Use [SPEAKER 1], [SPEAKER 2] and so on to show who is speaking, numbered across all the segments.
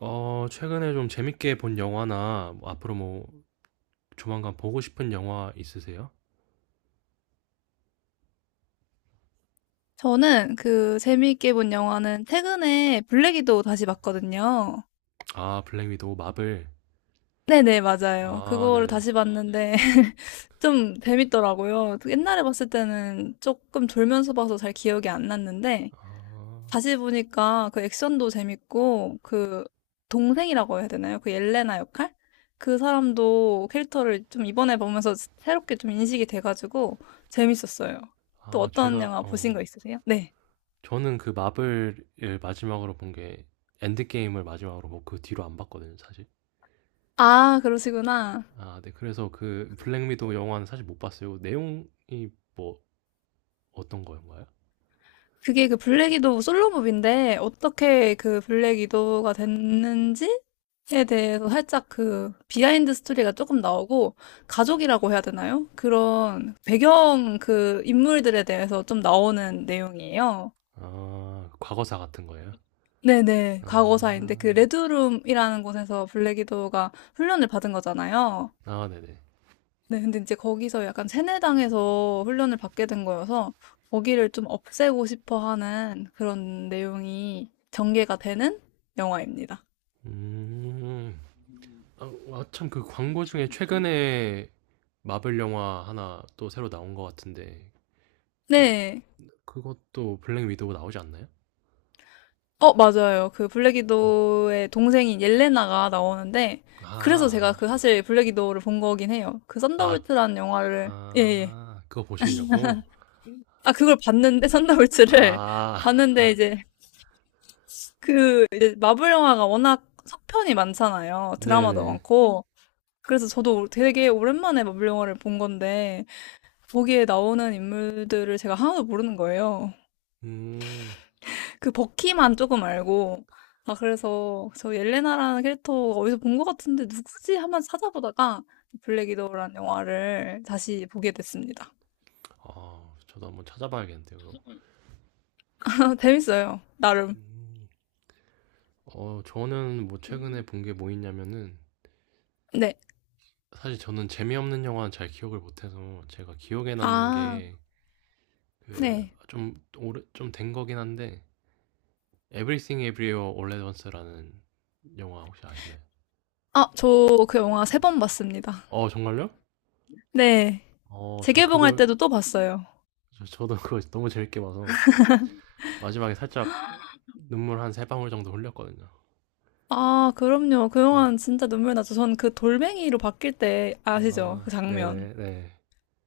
[SPEAKER 1] 어, 최근에 좀 재밌게 본 영화나 뭐 앞으로 뭐 조만간 보고 싶은 영화 있으세요?
[SPEAKER 2] 저는 그 재미있게 본 영화는 최근에 블랙이도 다시 봤거든요.
[SPEAKER 1] 아, 블랙 위도우 마블.
[SPEAKER 2] 네네, 맞아요.
[SPEAKER 1] 아,
[SPEAKER 2] 그거를
[SPEAKER 1] 네네.
[SPEAKER 2] 다시 봤는데 좀 재밌더라고요. 옛날에 봤을 때는 조금 졸면서 봐서 잘 기억이 안 났는데
[SPEAKER 1] 아,
[SPEAKER 2] 다시 보니까 그 액션도 재밌고 그 동생이라고 해야 되나요? 그 옐레나 역할? 그 사람도 캐릭터를 좀 이번에 보면서 새롭게 좀 인식이 돼가지고 재밌었어요. 또
[SPEAKER 1] 아,
[SPEAKER 2] 어떤
[SPEAKER 1] 제가
[SPEAKER 2] 영화 보신 거
[SPEAKER 1] 어
[SPEAKER 2] 있으세요? 네.
[SPEAKER 1] 저는 그 마블을 마지막으로 본 게 엔드게임을 마지막으로 보고 그 뒤로 안 봤거든요, 사실.
[SPEAKER 2] 아, 그러시구나.
[SPEAKER 1] 아, 네. 그래서 그 블랙 위도우 영화는 사실 못 봤어요. 내용이 뭐 어떤 거인가요?
[SPEAKER 2] 그게 그 블랙 위도우 솔로몹인데 어떻게 그 블랙 위도우가 됐는지에 대해서 살짝 그 비하인드 스토리가 조금 나오고 가족이라고 해야 되나요? 그런 배경 그 인물들에 대해서 좀 나오는 내용이에요.
[SPEAKER 1] 아, 과거사 같은 거예요?
[SPEAKER 2] 네네.
[SPEAKER 1] 아,
[SPEAKER 2] 과거사인데 그 레드룸이라는 곳에서 블랙 위도우가 훈련을 받은 거잖아요.
[SPEAKER 1] 아, 네네.
[SPEAKER 2] 네, 근데 이제 거기서 약간 세뇌당해서 훈련을 받게 된 거여서 거기를 좀 없애고 싶어 하는 그런 내용이 전개가 되는 영화입니다.
[SPEAKER 1] 음, 아 참 그 광고 중에 최근에 마블 영화 하나 또 새로 나온 것 같은데 그
[SPEAKER 2] 네.
[SPEAKER 1] 그것도 블랙 위도우 나오지 않나요?
[SPEAKER 2] 어, 맞아요. 그 블랙 위도우의 동생인 옐레나가 나오는데
[SPEAKER 1] 아,
[SPEAKER 2] 그래서 제가
[SPEAKER 1] 아,
[SPEAKER 2] 그
[SPEAKER 1] 네.
[SPEAKER 2] 사실 블랙 위도우를 본 거긴 해요. 그
[SPEAKER 1] 아,
[SPEAKER 2] 썬더볼트라는 영화를 예, 예.
[SPEAKER 1] 아, 그거 보시려고?
[SPEAKER 2] 아, 그걸 봤는데 썬더볼트를
[SPEAKER 1] 아,
[SPEAKER 2] 봤는데 이제 그 마블 영화가 워낙 속편이 많잖아요. 드라마도
[SPEAKER 1] 네네.
[SPEAKER 2] 많고. 그래서 저도 되게 오랜만에 마블 영화를 본 건데 거기에 나오는 인물들을 제가 하나도 모르는 거예요.
[SPEAKER 1] 음,
[SPEAKER 2] 그 버키만 조금 알고 아 그래서 저 옐레나라는 캐릭터 어디서 본 것 같은데 누구지? 한번 찾아보다가 블랙 위도우라는 영화를 다시 보게 됐습니다.
[SPEAKER 1] 아, 저도 한번 찾아봐야겠는데요. 그거.
[SPEAKER 2] 재밌어요. 나름.
[SPEAKER 1] 음, 어, 저는 뭐 최근에 본 게 뭐 있냐면은
[SPEAKER 2] 네.
[SPEAKER 1] 사실 저는 재미없는 영화는 잘 기억을 못해서 제가 기억에 남는
[SPEAKER 2] 아,
[SPEAKER 1] 게 그
[SPEAKER 2] 네.
[SPEAKER 1] 좀 오래 좀 된 거긴 한데 Everything Everywhere All at Once라는 영화 혹시 아시나요?
[SPEAKER 2] 아, 저 그 영화 세 번 봤습니다.
[SPEAKER 1] 어, 정말요?
[SPEAKER 2] 네.
[SPEAKER 1] 어, 저
[SPEAKER 2] 재개봉할
[SPEAKER 1] 그걸
[SPEAKER 2] 때도 또 봤어요.
[SPEAKER 1] 저도 그거 너무 재밌게 봐서 마지막에 살짝 눈물 한 세 방울 정도 흘렸거든요.
[SPEAKER 2] 아, 그럼요. 그
[SPEAKER 1] 예.
[SPEAKER 2] 영화는 진짜 눈물 나죠. 전 그 돌멩이로 바뀔 때 아시죠? 그
[SPEAKER 1] 아,
[SPEAKER 2] 장면.
[SPEAKER 1] 네네, 네.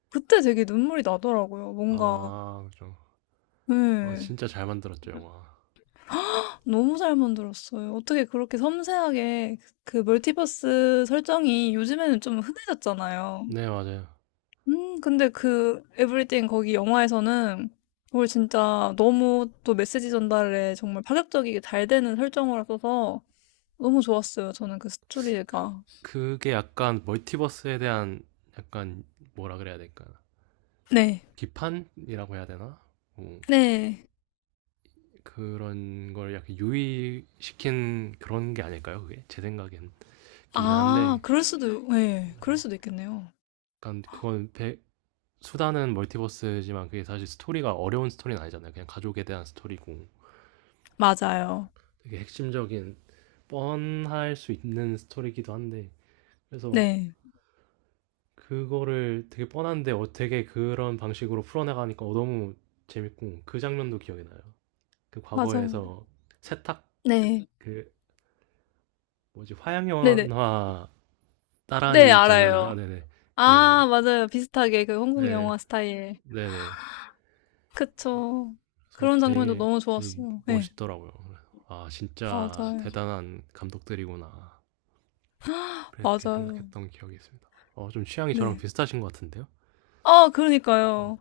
[SPEAKER 2] 그때 되게 눈물이 나더라고요. 뭔가,
[SPEAKER 1] 아, 그죠. 렇 어,
[SPEAKER 2] 네.
[SPEAKER 1] 진짜 잘 만들었죠, 영화.
[SPEAKER 2] 너무 잘 만들었어요. 어떻게 그렇게 섬세하게 그 멀티버스 설정이 요즘에는 좀 흔해졌잖아요.
[SPEAKER 1] 네, 맞아요.
[SPEAKER 2] 근데 그 에브리띵 거기 영화에서는 그걸 진짜 너무 또 메시지 전달에 정말 파격적이게 잘 되는 설정을 써서 너무 좋았어요. 저는 그 스토리가.
[SPEAKER 1] 그게 약간 멀티버스에 대한 약간 뭐라 그래야 될까?
[SPEAKER 2] 네.
[SPEAKER 1] 비판이라고 해야 되나? 뭐,
[SPEAKER 2] 네.
[SPEAKER 1] 그런 걸 약간 유의시킨 그런 게 아닐까요, 그게? 제 생각엔. 기긴
[SPEAKER 2] 아
[SPEAKER 1] 한데
[SPEAKER 2] 그럴 수도 예. 그럴 수도 있겠네요.
[SPEAKER 1] 약간 그건 배 수다는 멀티버스지만 그게 사실 스토리가 어려운 스토리는 아니잖아요. 그냥 가족에 대한 스토리고
[SPEAKER 2] 맞아요.
[SPEAKER 1] 되게 핵심적인 뻔할 수 있는 스토리이기도 한데 그래서
[SPEAKER 2] 네.
[SPEAKER 1] 그거를 되게 뻔한데 어떻게 그런 방식으로 풀어나가니까 어, 너무 재밌고 그 장면도 기억이 나요. 그
[SPEAKER 2] 맞아요.
[SPEAKER 1] 과거에서 세탁
[SPEAKER 2] 네.
[SPEAKER 1] 그 뭐지 화양
[SPEAKER 2] 네네.
[SPEAKER 1] 연화
[SPEAKER 2] 네
[SPEAKER 1] 따라한
[SPEAKER 2] 알아요.
[SPEAKER 1] 장면인가? 네네 그
[SPEAKER 2] 아 맞아요. 비슷하게 그 한국
[SPEAKER 1] 네
[SPEAKER 2] 영화 스타일.
[SPEAKER 1] 네네
[SPEAKER 2] 그쵸.
[SPEAKER 1] 그래서
[SPEAKER 2] 그런 장면도
[SPEAKER 1] 되게
[SPEAKER 2] 너무 좋았어요. 네
[SPEAKER 1] 멋있더라고요. 아, 진짜
[SPEAKER 2] 맞아요.
[SPEAKER 1] 대단한 감독들이구나. 그렇게
[SPEAKER 2] 맞아요.
[SPEAKER 1] 생각했던 기억이 있습니다. 어, 좀 취향이 저랑
[SPEAKER 2] 네.
[SPEAKER 1] 비슷하신 것 같은데요?
[SPEAKER 2] 아 그러니까요.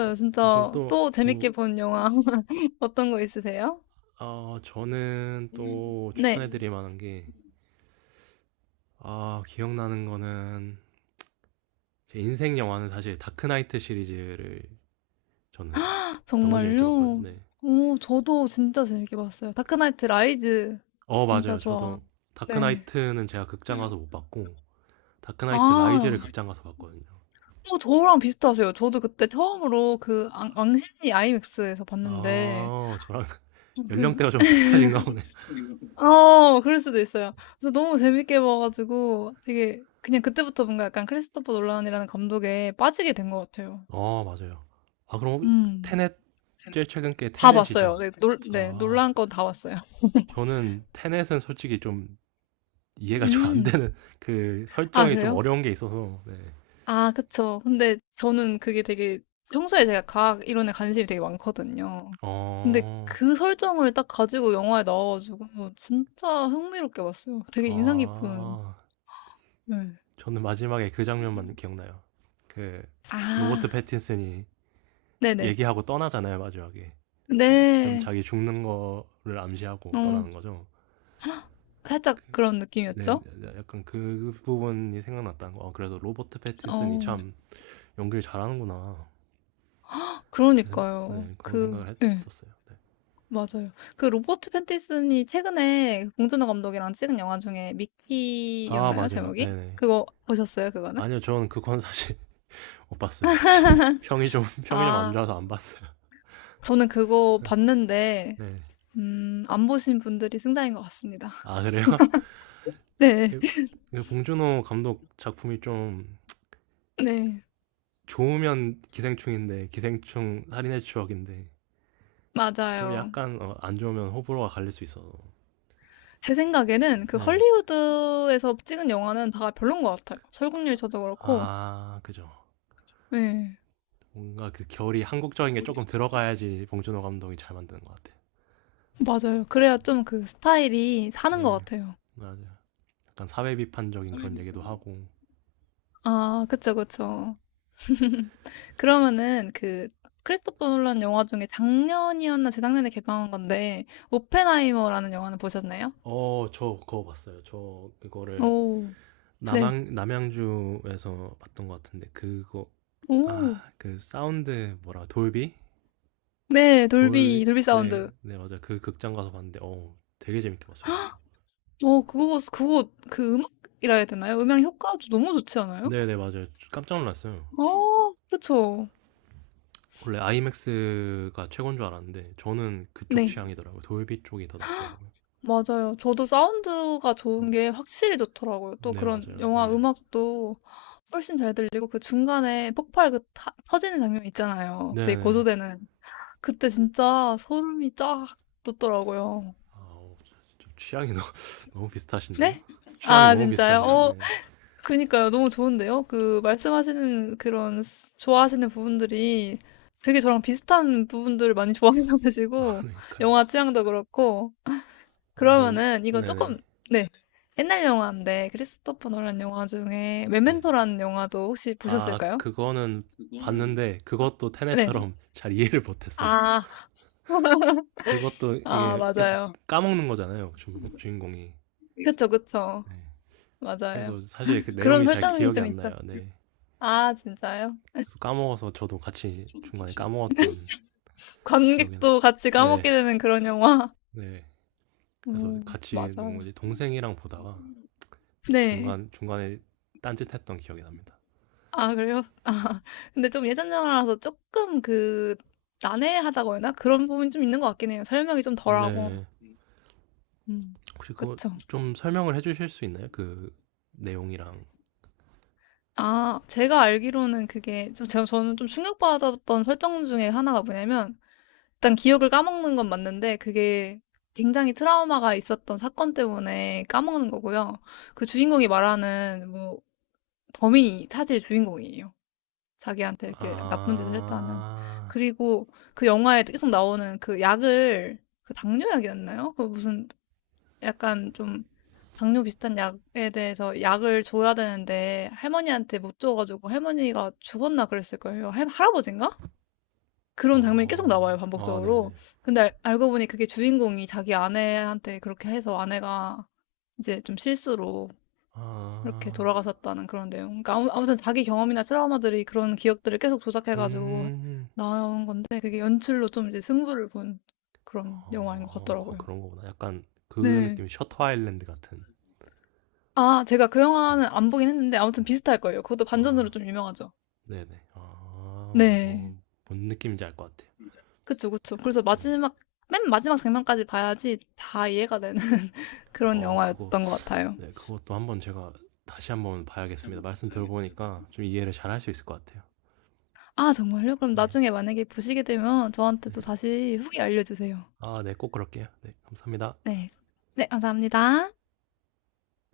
[SPEAKER 1] 어, 어, 그럼
[SPEAKER 2] 진짜
[SPEAKER 1] 또,
[SPEAKER 2] 또 재밌게
[SPEAKER 1] 뭐,
[SPEAKER 2] 본 영화 어떤 거 있으세요?
[SPEAKER 1] 아, 저는 또
[SPEAKER 2] 네.
[SPEAKER 1] 추천해드릴 만한 게, 아, 기억나는 거는, 제 인생 영화는 사실 다크나이트 시리즈를 저는 너무 재밌게 봤거든요.
[SPEAKER 2] 정말요?
[SPEAKER 1] 네.
[SPEAKER 2] 오, 저도 진짜 재밌게 봤어요. 다크나이트 라이즈
[SPEAKER 1] 어,
[SPEAKER 2] 진짜
[SPEAKER 1] 맞아요.
[SPEAKER 2] 좋아.
[SPEAKER 1] 저도
[SPEAKER 2] 네.
[SPEAKER 1] 다크나이트는 제가 극장 가서 못 봤고, 다크나이트
[SPEAKER 2] 아,
[SPEAKER 1] 라이즈를 극장 가서 봤거든요.
[SPEAKER 2] 어, 저랑 비슷하세요. 저도 그때 처음으로 그 왕십리 아이맥스에서 봤는데,
[SPEAKER 1] 아, 저랑 연령대가 좀
[SPEAKER 2] 네.
[SPEAKER 1] 비슷하신가 보네.
[SPEAKER 2] 어, 그럴 수도 있어요. 그래서 너무 재밌게 봐가지고 되게 그냥 그때부터 뭔가 약간 크리스토퍼 놀란이라는 감독에 빠지게 된 것 같아요.
[SPEAKER 1] 어, 맞아요. 아, 그럼
[SPEAKER 2] 음,
[SPEAKER 1] 테넷, 제일 최근 게
[SPEAKER 2] 다
[SPEAKER 1] 테넷이죠?
[SPEAKER 2] 봤어요. 네,
[SPEAKER 1] 아,
[SPEAKER 2] 놀란 건 다 봤어요.
[SPEAKER 1] 저는 테넷은 솔직히 좀 이해가 좀 안
[SPEAKER 2] 음,
[SPEAKER 1] 되는 그
[SPEAKER 2] 아,
[SPEAKER 1] 설정이 좀
[SPEAKER 2] 그래요?
[SPEAKER 1] 어려운 게 있어서, 네.
[SPEAKER 2] 아, 그쵸. 근데 저는 그게 되게 평소에 제가 과학 이론에 관심이 되게 많거든요. 근데
[SPEAKER 1] 어,
[SPEAKER 2] 그 설정을 딱 가지고 영화에 나와가지고 진짜 흥미롭게 봤어요. 되게 인상 깊은.
[SPEAKER 1] 아,
[SPEAKER 2] 네.
[SPEAKER 1] 저는 마지막에 그 장면만 기억나요. 그, 로버트
[SPEAKER 2] 아,
[SPEAKER 1] 패틴슨이
[SPEAKER 2] 네네.
[SPEAKER 1] 얘기하고 떠나잖아요, 마지막에. 어, 좀
[SPEAKER 2] 네.
[SPEAKER 1] 자기 죽는 거를 암시하고
[SPEAKER 2] 어,
[SPEAKER 1] 떠나는 거죠.
[SPEAKER 2] 살짝
[SPEAKER 1] 그
[SPEAKER 2] 그런
[SPEAKER 1] 네.
[SPEAKER 2] 느낌이었죠?
[SPEAKER 1] 약간 그 부분이 생각났다는 거. '아 그래도 로버트 패틴슨이
[SPEAKER 2] 어,
[SPEAKER 1] 참 연기를 잘하는구나.' 이렇게 생각
[SPEAKER 2] 그러니까요.
[SPEAKER 1] 네 그런
[SPEAKER 2] 그,
[SPEAKER 1] 생각을
[SPEAKER 2] 네,
[SPEAKER 1] 했었어요. 네.
[SPEAKER 2] 맞아요. 그 로버트 패틴슨이 최근에 봉준호 감독이랑 찍은 영화 중에
[SPEAKER 1] 아
[SPEAKER 2] 미키였나요?
[SPEAKER 1] 맞아요.
[SPEAKER 2] 제목이?
[SPEAKER 1] 네네.
[SPEAKER 2] 그거 보셨어요? 그거는?
[SPEAKER 1] 아니요. 저는 그건 사실 못 봤어요. 평이 좀 안
[SPEAKER 2] 아
[SPEAKER 1] 좋아서 안 봤어요.
[SPEAKER 2] 저는 그거 봤는데,
[SPEAKER 1] 네.
[SPEAKER 2] 안 보신 분들이 승자인 것 같습니다.
[SPEAKER 1] 아 그래요?
[SPEAKER 2] 네.
[SPEAKER 1] 이 봉준호 감독 작품이 좀
[SPEAKER 2] 네.
[SPEAKER 1] 좋으면 기생충인데 기생충 살인의 추억인데 좀
[SPEAKER 2] 맞아요.
[SPEAKER 1] 약간 어 안 좋으면 호불호가 갈릴 수 있어서.
[SPEAKER 2] 제 생각에는 그
[SPEAKER 1] 네.
[SPEAKER 2] 헐리우드에서 찍은 영화는 다 별론 것 같아요. 설국열이 저도 그렇고.
[SPEAKER 1] 아 그죠.
[SPEAKER 2] 네.
[SPEAKER 1] 뭔가 그 결이 한국적인 게 조금 들어가야지 봉준호 감독이 잘 만드는 것 같아.
[SPEAKER 2] 맞아요. 그래야 좀 그 스타일이 사는 것
[SPEAKER 1] 네,
[SPEAKER 2] 같아요.
[SPEAKER 1] 맞아요. 약간 사회 비판적인 그런 얘기도 하고.
[SPEAKER 2] 아, 그쵸, 그쵸. 그러면은 그 크리스토퍼 놀란 영화 중에 작년이었나 재작년에 개방한 건데, 오펜하이머라는 영화는 보셨나요?
[SPEAKER 1] 어, 저 그거 봤어요. 저 그거를
[SPEAKER 2] 오, 네.
[SPEAKER 1] 남양주에서 봤던 것 같은데 그거
[SPEAKER 2] 오,
[SPEAKER 1] 아, 그 사운드 뭐라 돌비?
[SPEAKER 2] 네,
[SPEAKER 1] 돌
[SPEAKER 2] 돌비, 돌비 사운드.
[SPEAKER 1] 네, 네 맞아요. 그 극장 가서 봤는데 어, 되게 재밌게 봤어요. 저도.
[SPEAKER 2] 어, 그거, 그거, 그 음악이라 해야 되나요? 음향 효과도 너무 좋지 않아요?
[SPEAKER 1] 네, 네 맞아요. 깜짝 놀랐어요.
[SPEAKER 2] 아, 그쵸.
[SPEAKER 1] 원래 아이맥스가 최고인 줄 알았는데 저는 그쪽
[SPEAKER 2] 네.
[SPEAKER 1] 취향이더라고요. 돌비 쪽이 더 낫더라고요.
[SPEAKER 2] 맞아요. 저도 사운드가 좋은 게 확실히 좋더라고요. 또
[SPEAKER 1] 네
[SPEAKER 2] 그런
[SPEAKER 1] 맞아요.
[SPEAKER 2] 영화
[SPEAKER 1] 예.
[SPEAKER 2] 음악도 훨씬 잘 들리고 그 중간에 폭발 그 터지는 장면 있잖아요. 되게
[SPEAKER 1] 네네.
[SPEAKER 2] 고조되는. 그때 진짜 소름이 쫙 돋더라고요.
[SPEAKER 1] 아 어, 좀 취향이 너무 너무 비슷하신데요.
[SPEAKER 2] 네?
[SPEAKER 1] 취향이
[SPEAKER 2] 아,
[SPEAKER 1] 너무
[SPEAKER 2] 진짜요?
[SPEAKER 1] 비슷하신데.
[SPEAKER 2] 어,
[SPEAKER 1] 네.
[SPEAKER 2] 그니까요. 너무 좋은데요? 그, 말씀하시는 그런, 좋아하시는 부분들이 되게 저랑 비슷한 부분들을 많이 좋아하시고, 계시고,
[SPEAKER 1] 그러니까요.
[SPEAKER 2] 영화 취향도 그렇고,
[SPEAKER 1] 아 그럼
[SPEAKER 2] 그러면은, 이건 조금,
[SPEAKER 1] 네네.
[SPEAKER 2] 네. 옛날 영화인데, 크리스토퍼 노란 영화 중에,
[SPEAKER 1] 네.
[SPEAKER 2] 메멘토라는 영화도 혹시
[SPEAKER 1] 아
[SPEAKER 2] 보셨을까요?
[SPEAKER 1] 그거는 봤는데 그것도
[SPEAKER 2] 네.
[SPEAKER 1] 테넷처럼 잘 이해를 못 했어요.
[SPEAKER 2] 아,
[SPEAKER 1] 그것도
[SPEAKER 2] 아,
[SPEAKER 1] 이게 계속
[SPEAKER 2] 맞아요.
[SPEAKER 1] 까먹는 거잖아요, 주인공이.
[SPEAKER 2] 그쵸, 그쵸.
[SPEAKER 1] 네.
[SPEAKER 2] 맞아요.
[SPEAKER 1] 그래서 사실 그
[SPEAKER 2] 그런
[SPEAKER 1] 내용이 잘
[SPEAKER 2] 설정이
[SPEAKER 1] 기억이
[SPEAKER 2] 좀
[SPEAKER 1] 안
[SPEAKER 2] 있죠.
[SPEAKER 1] 나요. 네.
[SPEAKER 2] 아, 진짜요?
[SPEAKER 1] 계속 까먹어서 저도 같이 중간에 까먹었던 기억이 나.
[SPEAKER 2] 관객도 같이
[SPEAKER 1] 네.
[SPEAKER 2] 까먹게 되는 그런 영화.
[SPEAKER 1] 네. 그래서
[SPEAKER 2] 음,
[SPEAKER 1] 같이
[SPEAKER 2] 맞아요.
[SPEAKER 1] 누구지? 동생이랑 보다가
[SPEAKER 2] 네.
[SPEAKER 1] 중간 중간에 딴짓했던 기억이 납니다.
[SPEAKER 2] 아 그래요? 아 근데 좀 예전 영화라서 조금 그 난해하다고 해야 나 그런 부분이 좀 있는 것 같긴 해요. 설명이 좀 덜하고.
[SPEAKER 1] 네.
[SPEAKER 2] 음.
[SPEAKER 1] 혹시 그거
[SPEAKER 2] 그쵸.
[SPEAKER 1] 좀 설명을 해주실 수 있나요? 그 내용이랑
[SPEAKER 2] 아 제가 알기로는 그게 저는 좀 충격받았던 설정 중에 하나가 뭐냐면 일단 기억을 까먹는 건 맞는데 그게 굉장히 트라우마가 있었던 사건 때문에 까먹는 거고요. 그 주인공이 말하는 뭐 범인이 사실 주인공이에요. 자기한테 이렇게 나쁜 짓을 했다는.
[SPEAKER 1] 아,
[SPEAKER 2] 그리고 그 영화에 계속 나오는 그 약을, 그 당뇨약이었나요? 그 무슨 약간 좀 당뇨 비슷한 약에 대해서 약을 줘야 되는데 할머니한테 못 줘가지고 할머니가 죽었나 그랬을 거예요. 할아버지인가? 그런 장면이 계속 나와요,
[SPEAKER 1] 어, 아, 네네.
[SPEAKER 2] 반복적으로. 근데 알고 보니 그게 주인공이 자기 아내한테 그렇게 해서 아내가 이제 좀 실수로
[SPEAKER 1] 아,
[SPEAKER 2] 이렇게 돌아가셨다는 그런 내용. 그러니까 아무튼 자기 경험이나 트라우마들이 그런 기억들을 계속 조작해가지고
[SPEAKER 1] 음,
[SPEAKER 2] 나온 건데 그게 연출로 좀 이제 승부를 본 그런 영화인 것
[SPEAKER 1] 어,
[SPEAKER 2] 같더라고요.
[SPEAKER 1] 그런 거구나. 약간 그
[SPEAKER 2] 네.
[SPEAKER 1] 느낌이 셔터 아일랜드 같은.
[SPEAKER 2] 아, 제가 그 영화는 안 보긴 했는데 아무튼 비슷할 거예요. 그것도 반전으로
[SPEAKER 1] 아,
[SPEAKER 2] 좀 유명하죠.
[SPEAKER 1] 네네. 아,
[SPEAKER 2] 네.
[SPEAKER 1] 어, 뭔 느낌인지 알 것 같아요.
[SPEAKER 2] 그쵸, 그쵸. 그래서
[SPEAKER 1] 네.
[SPEAKER 2] 마지막, 맨 마지막 장면까지 봐야지 다 이해가 되는 그런
[SPEAKER 1] 어, 그거,
[SPEAKER 2] 영화였던 것 같아요.
[SPEAKER 1] 네, 그것도 한번 제가 다시 한번 봐야겠습니다. 말씀 들어보니까 좀 이해를 잘할 수 있을 것 같아요.
[SPEAKER 2] 아, 정말요? 그럼
[SPEAKER 1] 네.
[SPEAKER 2] 나중에 만약에 보시게 되면 저한테 또 다시 후기 알려주세요.
[SPEAKER 1] 아 네. 꼭 그럴게요. 네. 감사합니다.
[SPEAKER 2] 네. 네, 감사합니다.